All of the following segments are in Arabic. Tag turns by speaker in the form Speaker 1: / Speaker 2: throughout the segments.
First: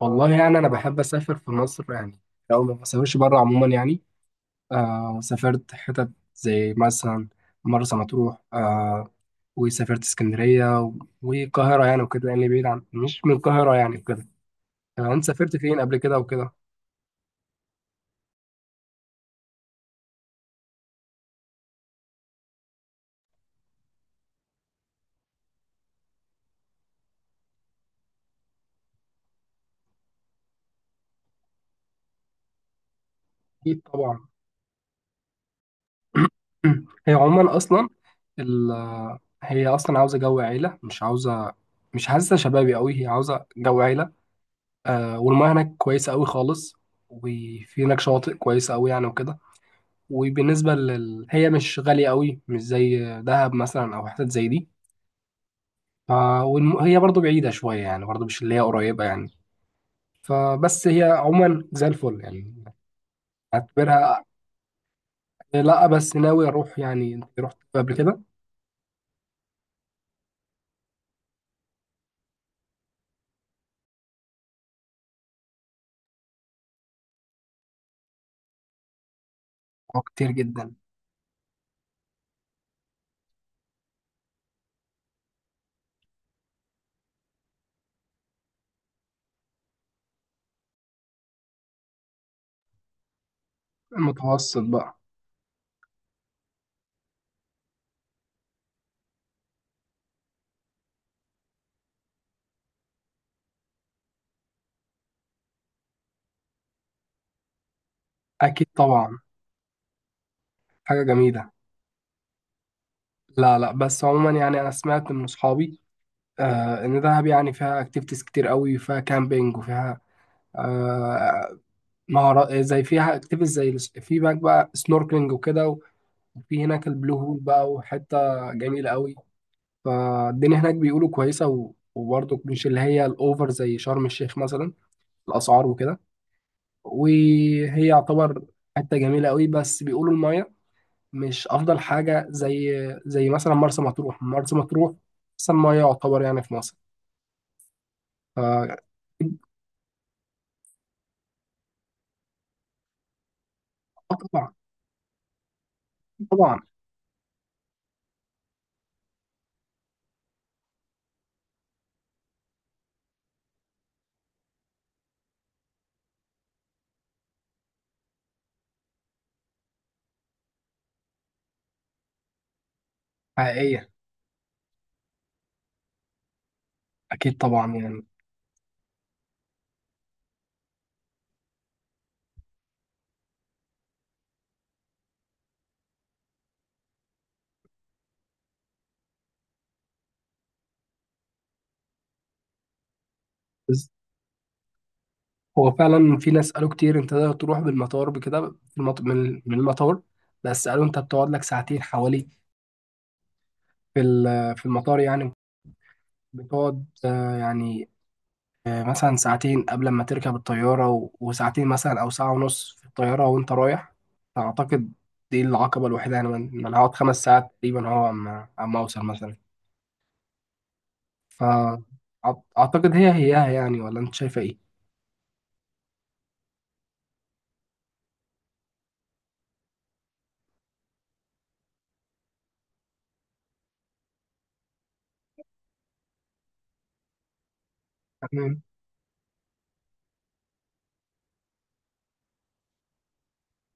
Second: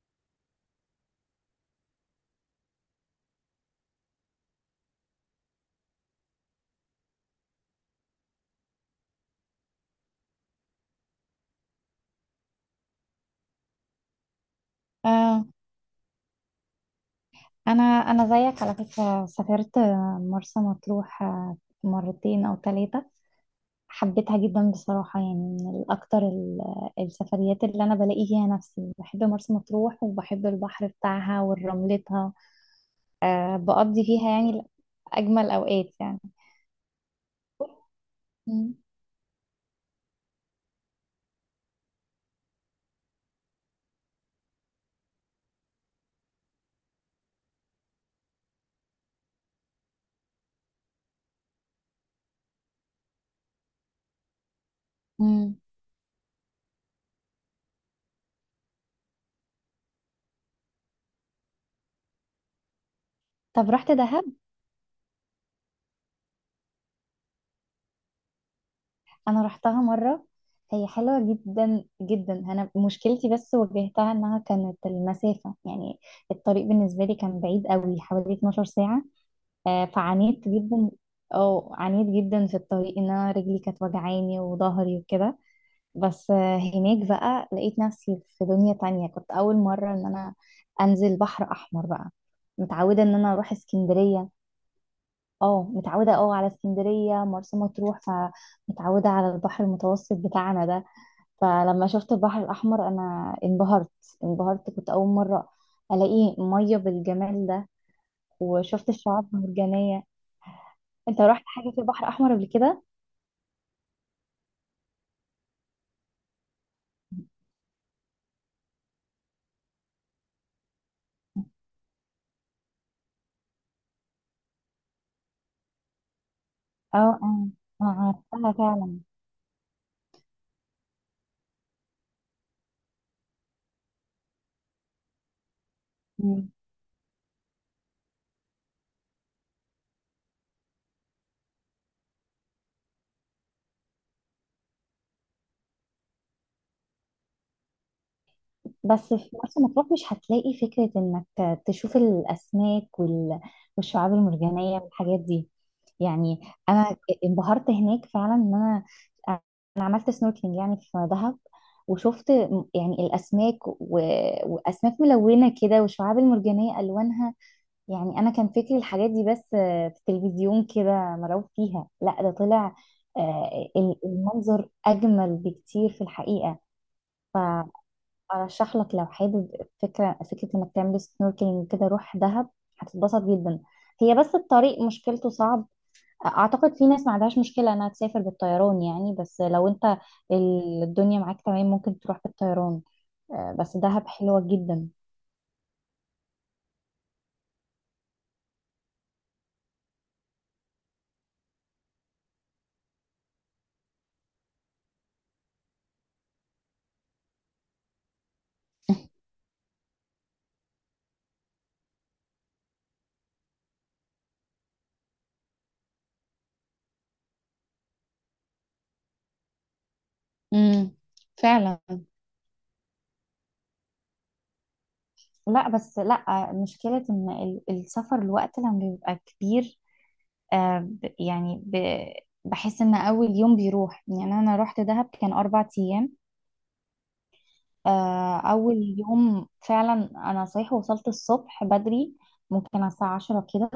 Speaker 1: والله يعني أنا بحب أسافر في مصر يعني. لو ما بسافرش بره عموما يعني. سافرت حتت زي مثلا مرسى مطروح، آه. وسافرت اسكندرية والقاهرة يعني وكده يعني، بعيد عن مش من القاهرة يعني وكده. آه، أنت
Speaker 2: آه.
Speaker 1: سافرت فين قبل كده وكده؟
Speaker 2: انا زيك على فكره سافرت مرسى مطروح آه، مرتين او ثلاثه. حبيتها جدا بصراحه يعني من الاكتر السفريات اللي انا بلاقي فيها نفسي. بحب مرسى مطروح وبحب البحر بتاعها ورملتها. آه
Speaker 1: أكيد
Speaker 2: بقضي
Speaker 1: طبعا.
Speaker 2: فيها يعني اجمل اوقات يعني.
Speaker 1: هي عموما أصلا ال
Speaker 2: مم.
Speaker 1: هي أصلا عاوزة جو عيلة، مش عاوزة. مش حاسة شبابي أوي، هي عاوزة جو عيلة. آه، والمياه هناك كويسة أوي خالص، وفي هناك شواطئ كويسة أوي يعني وكده. هي مش غالية قوي، مش زي دهب مثلا أو حتت زي دي.
Speaker 2: مم.
Speaker 1: ف... هي برضو بعيدة شوية يعني، برضو مش اللي هي قريبة يعني. فبس هي عموما زي الفل يعني،
Speaker 2: طب رحت
Speaker 1: اعتبرها.
Speaker 2: دهب؟
Speaker 1: لا، بس ناوي أروح يعني. أنت رحت قبل كده؟
Speaker 2: انا رحتها مره. هي حلوه جدا جدا، انا مشكلتي بس واجهتها انها كانت المسافه يعني الطريق بالنسبه لي كان بعيد قوي، حوالي 12 ساعه.
Speaker 1: أه، كتير
Speaker 2: فعانيت
Speaker 1: جدا.
Speaker 2: جدا. اه عانيت جدا في الطريق، ان انا رجلي كانت وجعاني وظهري وكده. بس آه، هناك بقى لقيت نفسي في دنيا تانية. كنت اول مره ان انا انزل بحر احمر بقى. متعوده ان انا اروح اسكندريه.
Speaker 1: المتوسط بقى.
Speaker 2: اه متعودة اه على اسكندرية، مرسى مطروح، فمتعودة على البحر المتوسط بتاعنا ده. فلما شفت البحر الأحمر أنا انبهرت. انبهرت، كنت أول مرة ألاقي مية بالجمال ده،
Speaker 1: أكيد
Speaker 2: وشفت
Speaker 1: طبعا،
Speaker 2: الشعاب المرجانية.
Speaker 1: حاجة
Speaker 2: انت رحت
Speaker 1: جميلة.
Speaker 2: حاجة في البحر الأحمر قبل كده؟
Speaker 1: لا لا، بس عموما يعني أنا سمعت من أصحابي إن دهب يعني فيها أكتيفيتيز كتير قوي، فيها كامبينج وفيها، آه، مهارات إيه، زي فيها اكتيفيتيز زي في هناك بقى سنوركلينج وكده. وفي هناك البلو
Speaker 2: اه
Speaker 1: هول
Speaker 2: اه،
Speaker 1: بقى
Speaker 2: اه
Speaker 1: وحته
Speaker 2: عرفتها
Speaker 1: جميله
Speaker 2: فعلا.
Speaker 1: قوي. فالدنيا هناك بيقولوا كويسه وبرضه مش اللي هي الاوفر زي شرم الشيخ مثلا، الاسعار وكده. وهي يعتبر حته جميله قوي، بس بيقولوا المايه مش افضل حاجه زي زي مثلا مرسى مطروح. مرسى مطروح احسن مايه يعتبر يعني في مصر. آه.
Speaker 2: بس في مرسى مطروح مش هتلاقي فكرة انك تشوف الاسماك والشعاب
Speaker 1: طبعا.
Speaker 2: المرجانية والحاجات دي يعني.
Speaker 1: طبعا.
Speaker 2: انا انبهرت هناك فعلا ان انا انا عملت سنوركلينج يعني في دهب، وشفت يعني الاسماك واسماك ملونة كده والشعاب المرجانية الوانها. يعني انا كان فكري الحاجات دي بس في التلفزيون كده مرعوب فيها، لا ده طلع آه،
Speaker 1: حقيقيه.
Speaker 2: المنظر اجمل بكتير في الحقيقة.
Speaker 1: اكيد طبعا يعني.
Speaker 2: ارشح لك لو حابب فكره فكره، انك تعمل سنوركلينج كده روح دهب، هتتبسط جدا. هي بس الطريق مشكلته صعب. اعتقد في ناس ما عندهاش مشكله انها تسافر بالطيران يعني، بس لو انت الدنيا معاك تمام ممكن تروح بالطيران. آه، بس دهب حلوه جدا.
Speaker 1: هو فعلا في ناس قالوا كتير انت تقدر تروح بالمطار بكده، في من المطار. بس قالوا انت بتقعد لك ساعتين حوالي في في المطار يعني. بتقعد، آه، يعني، آه، مثلا ساعتين قبل ما تركب الطيارة وساعتين مثلا او ساعة ونص في الطيارة وانت رايح. فاعتقد دي العقبة الوحيدة يعني، من انا هقعد 5 ساعات تقريبا هو عم اوصل مثلا.
Speaker 2: امم فعلا.
Speaker 1: فاعتقد هي هيها يعني، ولا انت شايفة ايه؟
Speaker 2: لا بس لا، مشكلة ان السفر الوقت لما بيبقى كبير آه، بحس ان اول يوم بيروح. يعني انا رحت دهب كان 4 ايام، آه،
Speaker 1: تمام.
Speaker 2: أول يوم فعلا. أنا صحيح وصلت الصبح بدري، ممكن على الساعة 10 كده،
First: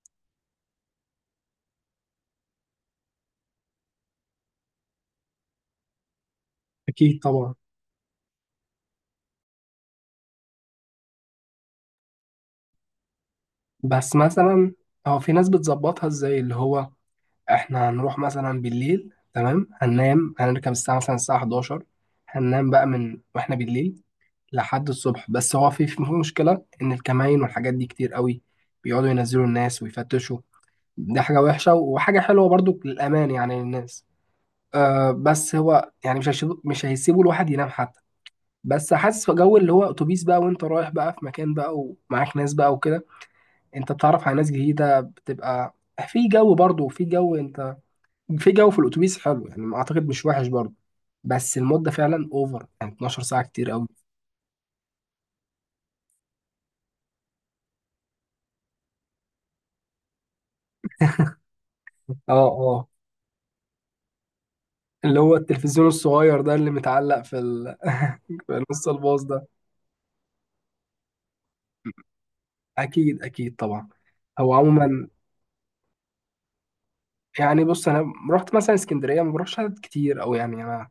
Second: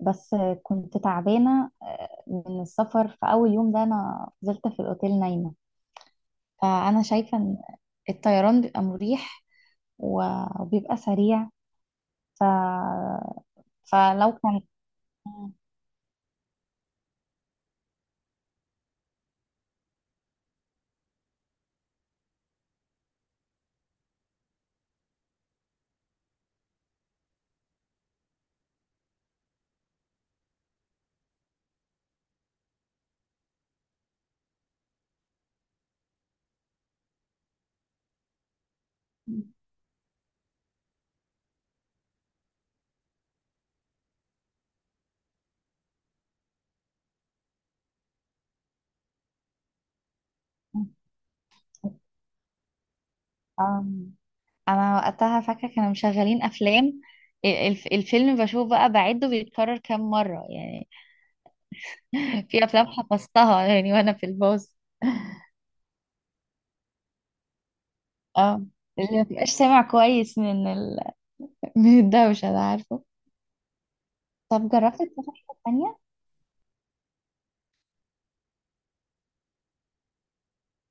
Speaker 2: بس آه، كنت تعبانة آه، من السفر. في أول يوم ده أنا فضلت في الأوتيل نايمة. فأنا
Speaker 1: اكيد
Speaker 2: شايفة
Speaker 1: طبعا.
Speaker 2: إن الطيران بيبقى مريح وبيبقى سريع. ف...
Speaker 1: بس
Speaker 2: فلو كان
Speaker 1: مثلا هو في ناس بتظبطها ازاي، اللي هو احنا هنروح مثلا بالليل تمام، هننام، هنركب الساعة مثلا الساعة 11، هننام بقى من واحنا بالليل لحد الصبح. بس هو في مشكلة ان الكمائن والحاجات دي كتير قوي، بيقعدوا ينزلوا الناس ويفتشوا. دي حاجة وحشة وحاجة حلوة برضو للأمان يعني للناس. آه، بس هو يعني مش هيسيبوا الواحد ينام حتى. بس حاسس في جو اللي هو اتوبيس بقى، وانت رايح بقى في مكان بقى، ومعاك ناس بقى وكده. انت بتتعرف على ناس جديدة، بتبقى في جو برضو، في جو، انت في جو في الاتوبيس حلو يعني، ما اعتقد مش وحش برضه. بس المده فعلا اوفر يعني، 12 ساعه كتير قوي.
Speaker 2: آم، أنا وقتها فاكرة كانوا مشغلين أفلام. الفيلم بشوف بقى بعده بيتكرر كام مرة يعني.
Speaker 1: اه.
Speaker 2: في افلام
Speaker 1: اه.
Speaker 2: حفظتها يعني وانا في الباص.
Speaker 1: اللي هو التلفزيون الصغير ده اللي متعلق في في
Speaker 2: اه
Speaker 1: نص
Speaker 2: اللي
Speaker 1: الباص
Speaker 2: ما
Speaker 1: ده.
Speaker 2: تبقاش سامع كويس من من الدوشة ده عارفه.
Speaker 1: اكيد اكيد طبعا. هو
Speaker 2: طب جربت
Speaker 1: عموما
Speaker 2: تروح حتة تانية؟
Speaker 1: يعني، بص انا رحت مثلا اسكندريه، ما بروحش عدد كتير او يعني، انا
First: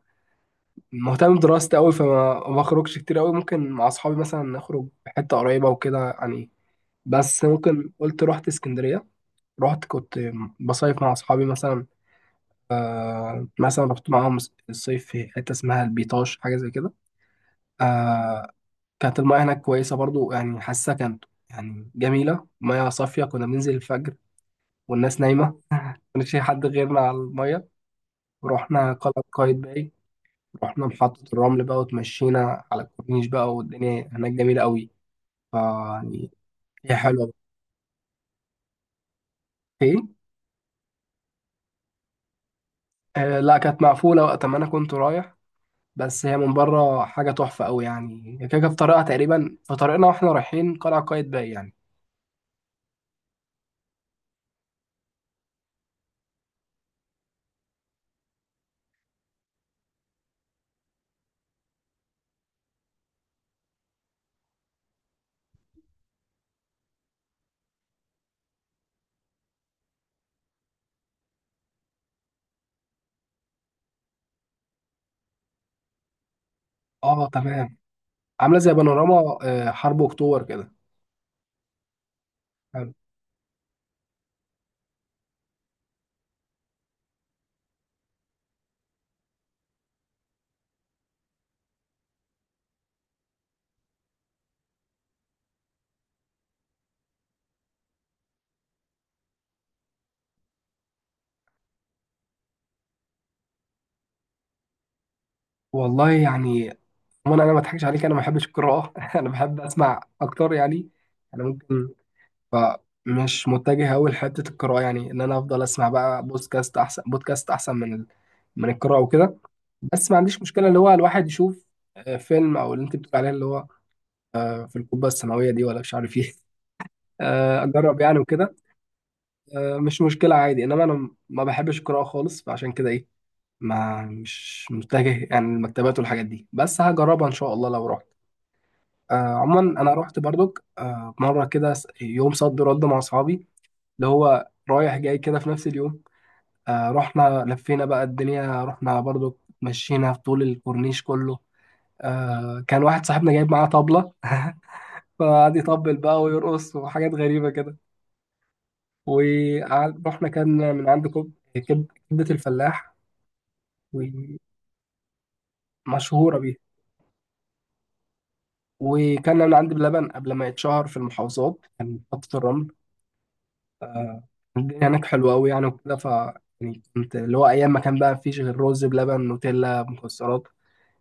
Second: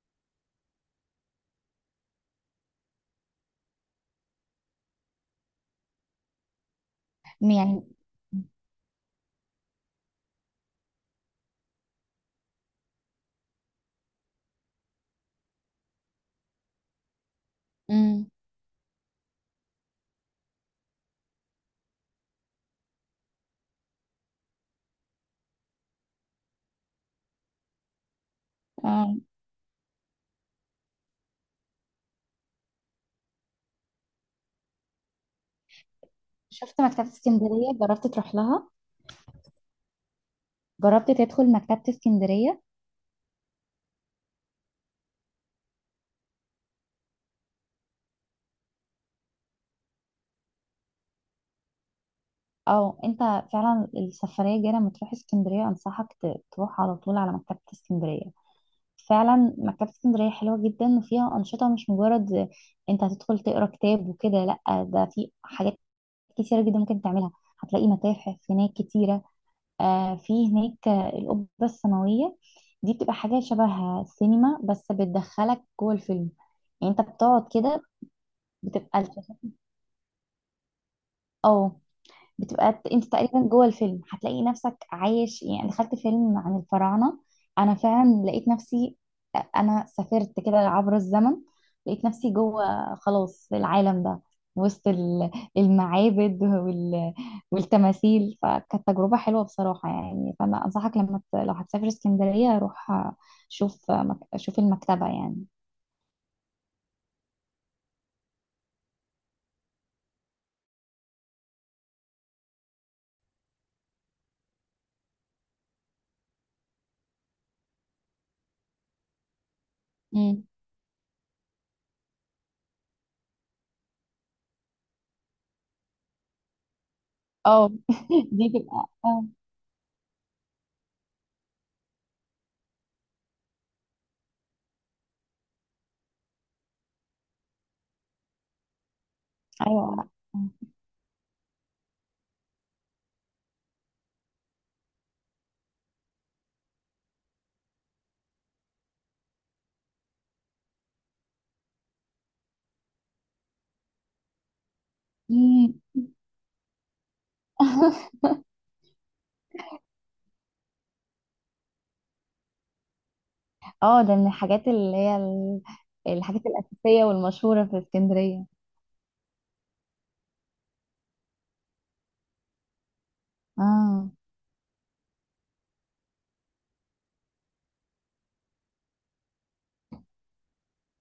Speaker 1: مهتم بدراستي قوي، فما ما بخرجش كتير قوي. ممكن مع اصحابي مثلا نخرج في حته قريبه وكده يعني. بس
Speaker 2: م- يعني
Speaker 1: ممكن، قلت رحت اسكندريه. رحت، كنت بصيف مع اصحابي مثلا، آه، مثلا رحت معاهم الصيف في حتة اسمها البيطاش، حاجة زي كده.
Speaker 2: امم.
Speaker 1: آه. كانت المياه هناك كويسة برضو يعني، حاسة كانت يعني جميلة، مياه صافية. كنا بننزل الفجر والناس نايمة، ما كانش في حد غيرنا على المياه. ورحنا
Speaker 2: اه،
Speaker 1: قلعة قايتباي، رحنا محطة الرمل بقى، وتمشينا على الكورنيش بقى، والدنيا هناك جميلة قوي. فيعني
Speaker 2: شفت
Speaker 1: هي
Speaker 2: مكتبة
Speaker 1: حلوة.
Speaker 2: اسكندرية؟ جربت تروح لها؟
Speaker 1: ايه.
Speaker 2: جربت تدخل مكتبة اسكندرية؟
Speaker 1: آه، لا، كانت مقفولة وقت ما أنا كنت رايح. بس هي من بره حاجه تحفه قوي يعني، هي كده كده في طريقها تقريبا، في طريقنا واحنا رايحين قلعه قايتباي يعني.
Speaker 2: او انت فعلا السفرية الجاية لما تروح اسكندرية انصحك تروح على طول على مكتبة اسكندرية. فعلا مكتبة اسكندرية حلوة جدا، وفيها أنشطة، مش مجرد انت هتدخل تقرا كتاب وكده، لا ده في حاجات كتيرة جدا ممكن تعملها. هتلاقي متاحف هناك كتيرة. آه في هناك آه، القبة السماوية. دي بتبقى حاجة شبه السينما بس بتدخلك جوه الفيلم. يعني انت
Speaker 1: اه
Speaker 2: بتقعد
Speaker 1: تمام.
Speaker 2: كده
Speaker 1: عامله زي
Speaker 2: بتبقى الشاشة،
Speaker 1: بانوراما، آه، حرب اكتوبر كده.
Speaker 2: اه بتبقى
Speaker 1: حلو.
Speaker 2: انت تقريبا جوه الفيلم، هتلاقي نفسك عايش. يعني دخلت فيلم عن الفراعنة انا فعلا لقيت نفسي. انا سافرت كده عبر الزمن، لقيت نفسي جوه خلاص العالم ده، وسط المعابد والتماثيل. فكانت تجربة حلوة بصراحة يعني. فأنا أنصحك لو هتسافر اسكندرية روح شوف المكتبة يعني.
Speaker 1: والله يعني عموما، انا ما اضحكش عليك، انا ما بحبش القراءه انا بحب اسمع اكتر يعني. انا ممكن، فمش متجه قوي لحته القراءه يعني، ان انا افضل اسمع بقى بودكاست احسن، بودكاست احسن من من القراءه وكده. بس ما عنديش
Speaker 2: مم.
Speaker 1: مشكله اللي هو الواحد يشوف، آه، فيلم او اللي انت بتقول عليه اللي هو، آه، في القبه السماويه دي ولا مش عارف ايه. آه،
Speaker 2: اه.
Speaker 1: اجرب يعني
Speaker 2: دي
Speaker 1: وكده.
Speaker 2: تبقى اه.
Speaker 1: آه، مش مشكله عادي، انما انا ما بحبش القراءه خالص، فعشان كده ايه، ما مش متجه يعني المكتبات والحاجات دي. بس هجربها ان شاء الله لو رحت. آه، عموما انا
Speaker 2: ايوه.
Speaker 1: رحت برضك، آه، مره كده يوم صد رد مع اصحابي، اللي هو رايح جاي كده في نفس اليوم. آه، رحنا لفينا بقى الدنيا، رحنا برضك، مشينا في طول الكورنيش كله. آه، كان واحد صاحبنا جايب معاه طبلة فقعد
Speaker 2: مم.
Speaker 1: يطبل بقى ويرقص وحاجات غريبة كده. ورحنا، كان من عند كبدة الفلاح،
Speaker 2: اه، ده من الحاجات اللي هي
Speaker 1: ومشهورة
Speaker 2: الحاجات
Speaker 1: بيه.
Speaker 2: الأساسية والمشهورة في اسكندرية.
Speaker 1: وكان من عند بلبن قبل ما يتشهر في المحافظات، كان محطة الرمل.
Speaker 2: اه
Speaker 1: آه. الدنيا هناك حلوة أوي يعني وكده. ف يعني كنت اللي هو أيام ما كان بقى مفيش غير رز بلبن، نوتيلا، مكسرات.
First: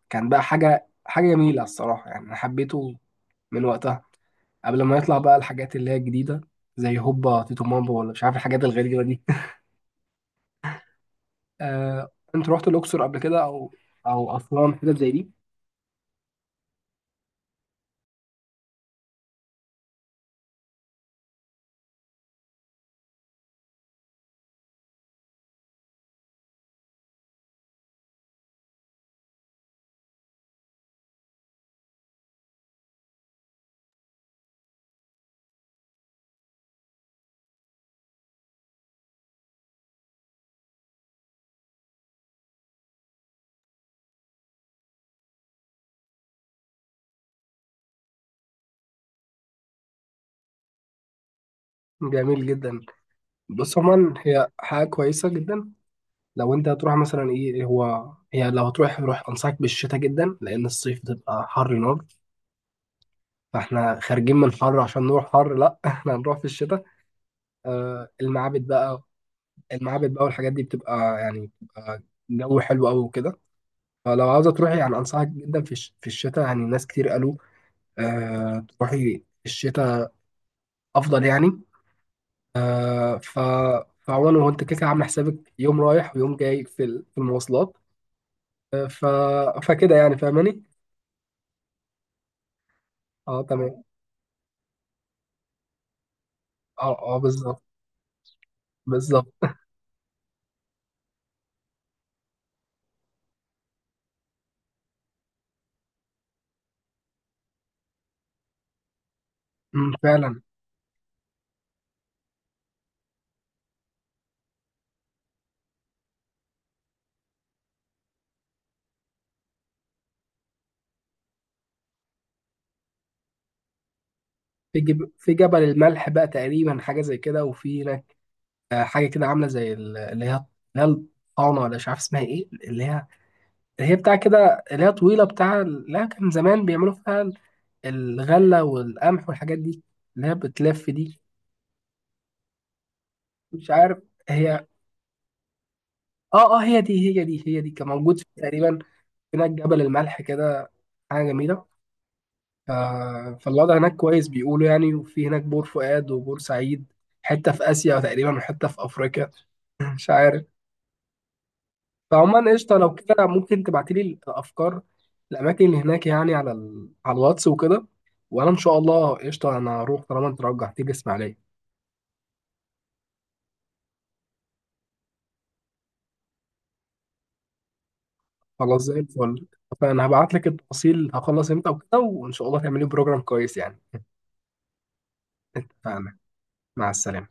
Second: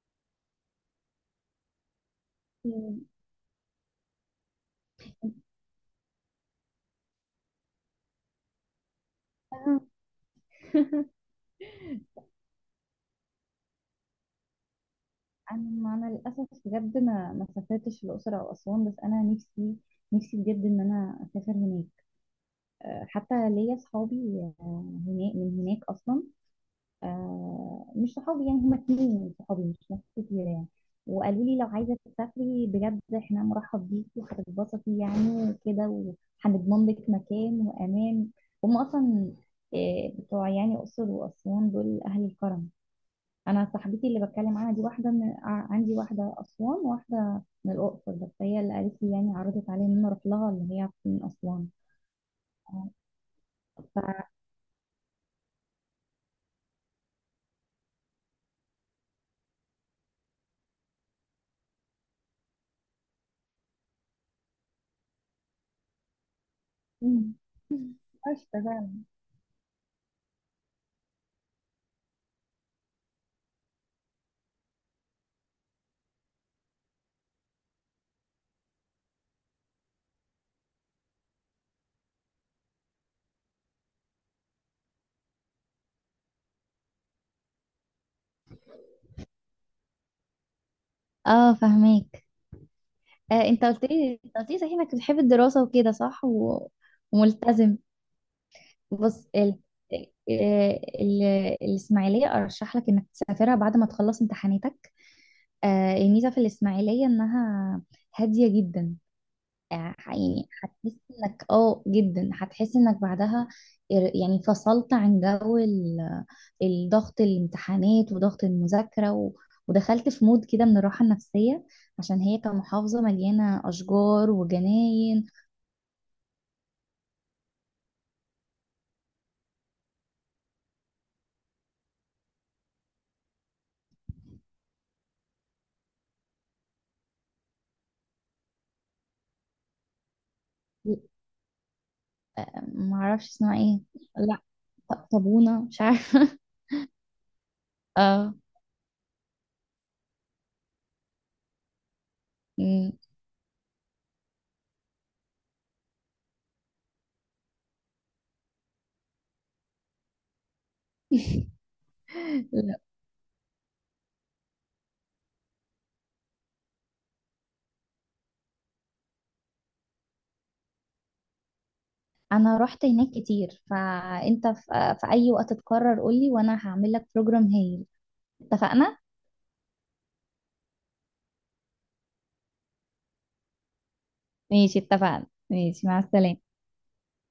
Speaker 1: كان بقى حاجة جميلة الصراحة يعني، أنا حبيته من وقتها قبل ما يطلع بقى الحاجات اللي هي الجديدة زي هوبا تيتو مامبو ولا مش عارف الحاجات الغريبة دي.
Speaker 2: انا
Speaker 1: آه، أنت رحت الأقصر قبل كده أو أسوان حتت زي دي؟
Speaker 2: أنا للاسف بجد ما سافرتش الاقصر او اسوان، بس انا نفسي نفسي بجد ان انا اسافر هناك. آه، حتى ليا اصحابي آه، هناك من هناك اصلا. آه مش صحابي يعني، هما اتنين من صحابي مش ناس كتير يعني. وقالوا لي لو عايزة تسافري بجد احنا مرحب بيكي وهتتبسطي يعني وكده، وهنضمن لك مكان وأمان. هما أصلا آه، بتوع يعني أقصر وأسوان دول أهل الكرم. أنا صاحبتي اللي بتكلم عنها دي واحدة عندي واحدة أسوان وواحدة من الأقصر، بس هي اللي قالت لي يعني عرضت عليا إن أنا أروح لها اللي هي من أسوان.
Speaker 1: جميل جدا. بص عموما
Speaker 2: ف
Speaker 1: هي حاجة كويسة جدا. لو انت هتروح مثلا ايه، إيه هو، هي لو هتروح روح، انصحك بالشتاء جدا، لان الصيف بتبقى حر نار. فاحنا خارجين من حر عشان نروح حر؟ لا احنا هنروح في الشتاء.
Speaker 2: مم.
Speaker 1: آه،
Speaker 2: قشطة
Speaker 1: المعابد بقى،
Speaker 2: فعلا.
Speaker 1: المعابد بقى والحاجات دي بتبقى يعني، بتبقى جو حلو قوي وكده. فلو عاوزة تروحي يعني انصحك جدا في في الشتاء يعني. ناس كتير قالوا آه تروحي في الشتاء افضل يعني. آه، ف فعموما هو انت كده كده عامل حسابك يوم رايح ويوم جاي في في المواصلات. آه، ف فكده يعني فاهماني.
Speaker 2: اه فهماك.
Speaker 1: اه
Speaker 2: آه،
Speaker 1: تمام.
Speaker 2: انت قلت لي صحيح انك بتحب الدراسة وكده صح
Speaker 1: اه اه بالظبط.
Speaker 2: وملتزم. بص
Speaker 1: بالظبط.
Speaker 2: ال... آه، ال... الإسماعيلية أرشح لك إنك تسافرها بعد ما تخلص امتحاناتك. آه، الميزة في الإسماعيلية إنها هادية جدا آه،
Speaker 1: أمم، فعلا.
Speaker 2: يعني هتحس إنك آه جدا، هتحس إنك بعدها يعني فصلت عن جو الضغط، الامتحانات وضغط المذاكرة ودخلت في مود كده من الراحة النفسية، عشان هي كمحافظة مليانة أشجار
Speaker 1: في
Speaker 2: وجناين.
Speaker 1: في جبل الملح بقى تقريبا، حاجه زي كده. وفي هناك، آه، حاجه كده عامله زي اللي هي الطعنه ولا مش عارف اسمها ايه، اللي هي بتاع كده، اللي هي طويله بتاع. لا، كان زمان بيعملوا فيها الغله والقمح والحاجات دي، اللي هي بتلف دي.
Speaker 2: ما اعرفش اسمها
Speaker 1: مش
Speaker 2: ايه.
Speaker 1: عارف.
Speaker 2: لا،
Speaker 1: هي.
Speaker 2: طابونة، مش عارفة.
Speaker 1: اه اه، هي دي هي دي هي دي كان موجود في
Speaker 2: اه.
Speaker 1: تقريبا هناك جبل الملح كده. حاجه جميله.
Speaker 2: مم.
Speaker 1: آه، فالوضع هناك كويس بيقولوا يعني. وفي هناك بور فؤاد وبور سعيد، حته في اسيا تقريبا وحته في افريقيا مش عارف. فعموما قشطه،
Speaker 2: لا.
Speaker 1: لو كده ممكن تبعتيلي الافكار، الاماكن اللي هناك، يعني على على الواتس وكده. وانا ان شاء الله قشطه، انا هروح طالما انت رجعتي لي اسماعيليه.
Speaker 2: انا رحت هناك كتير، فانت في, في اي وقت تقرر قولي وانا هعمل لك بروجرام هايل.
Speaker 1: خلاص،
Speaker 2: اتفقنا
Speaker 1: زي الفل. فانا هبعت لك التفاصيل، هخلص امتى وكده، وان شاء الله تعملي بروجرام كويس يعني.
Speaker 2: ماشي. اتفقنا ماشي مع
Speaker 1: اتفقنا.
Speaker 2: السلامة.
Speaker 1: مع السلامه.